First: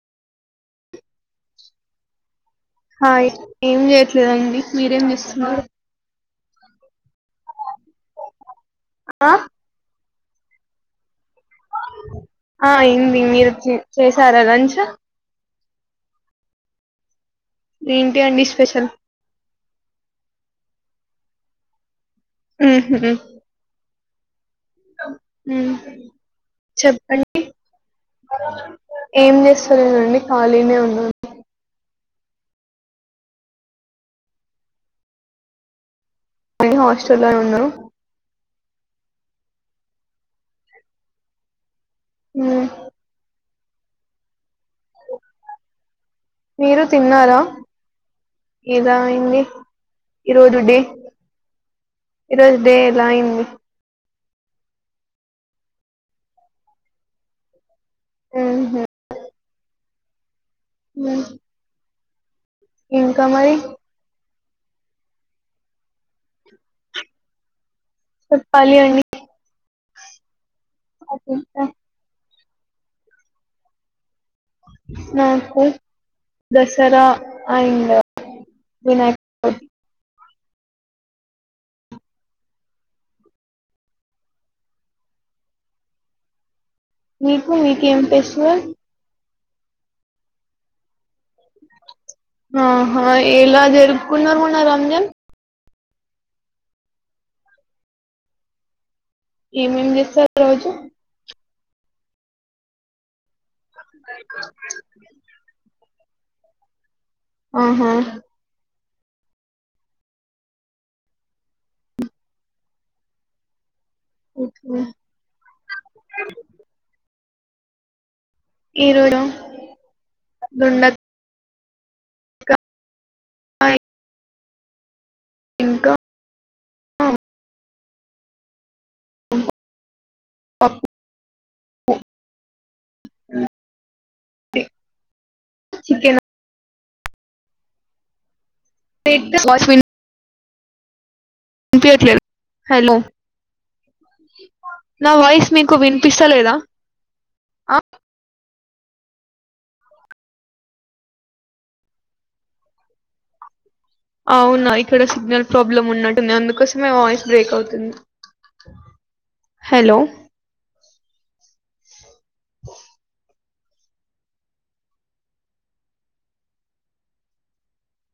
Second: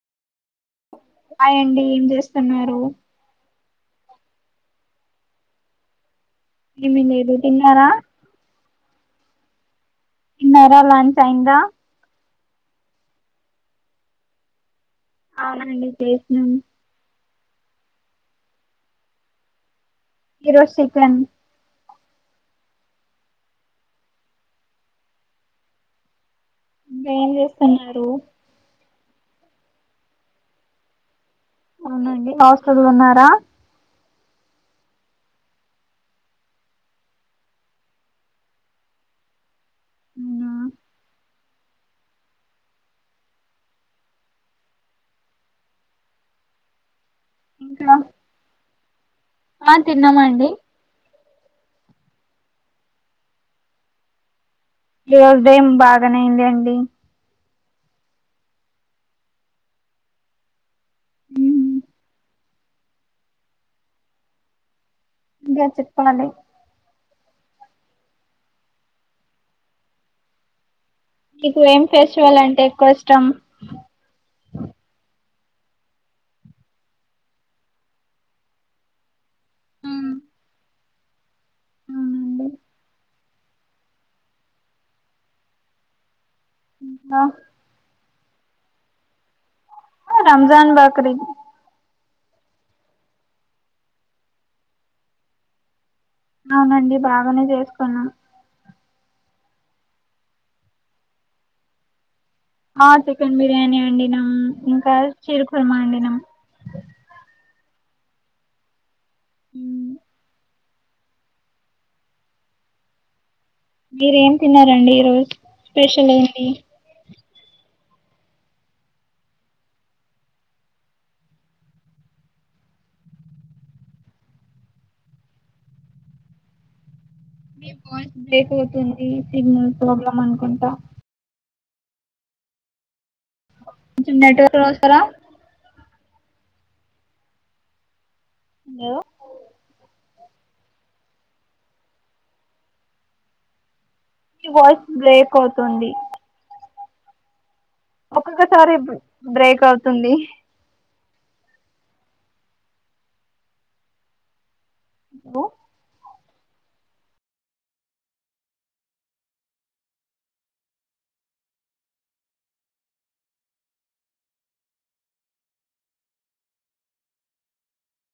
Hi అండి ఏం చేస్తున్నారు హాయ్ ఏం చేయట్లేదండి మీరేం చేస్తున్నారు ఏమిలేదు తిన్నారా ఆ తిన్నారా లంచ్ అయిందా ఆ అయింది మీరు చే చేసారా లంచ్ అవునండి చేసాను ఏంటి అండి స్పెషల్ ఈ రోజు శికన్ ఉమ్ హు హా ఏం చేస్తున్నారు ఏం చేస్తలేనండి ఖాళీనే ఉన్నాను అవునండి హాస్టల్లో ఉన్నారా అండి హాస్టల్ల్లోనే ఉన్నా ఆ ఆ మీరు తిన్నారా ఇంకా ఏదా అండి ఆ తిన్నామండి ఇరుదు డే ఇరోజ డే లైన్ రోజ డేమ్ బాగానేయింది అండి ఆ ఉ మ్మ్. ఇంకా మరి ఇంకా చెప్పాలండి సప్పాలి అండి మీకు ఏం ఫెస్టివల్ అంట ఎక్కువ ఇష్టం ఆ దసరా అండ్ వినాయక్ మ్మ్. అవునండి ఇంకా మీకు మీకేం ట్విస్ట్ చే రంజాన్ బక్రీద్ ఆ హఎలా జరుపుకున్నారు మొన్నా రంజాన్ అవునండి బాగానే చేసుకున్నాం ఏమేం చేస్తారు రోజు ఆ చెకండ్ మీ బిర్యానీ వండినాం ఇంకా ఖీర్ కుర్మ వండినాం ఆహా హ మీరేం ఏం ఓకే తిన్నారండి ఈరోజు స్పెషల్ ఏంటి ఈరోడంమ్ అట్ల ఉండద్ అయి ఇంకా మీ వాయిస్ బ్రేక్ అవుతుంది సిగ్నల్ ప్రాబ్లమ్ అనుకుంటా పప్పు కొంచం నెట్ చూస్తరా చికెన్ హలో వయస్ విన్ వినిపియట్ లేదుహలో మీ వాయిస్ నా బ్రేక్ వైస్ మీకు వినిపిస్తలేదా ఆ ఒక సారి బ్రేక్ అవుతుంది అవునా ఈ క్కడ సిగ్నల్ ప్రాబ్లమ్ ఉన్నాట్ ఉన్నందుకు అందుకోసం వాయిస్ బ్రేక్ అవుతుంది హలో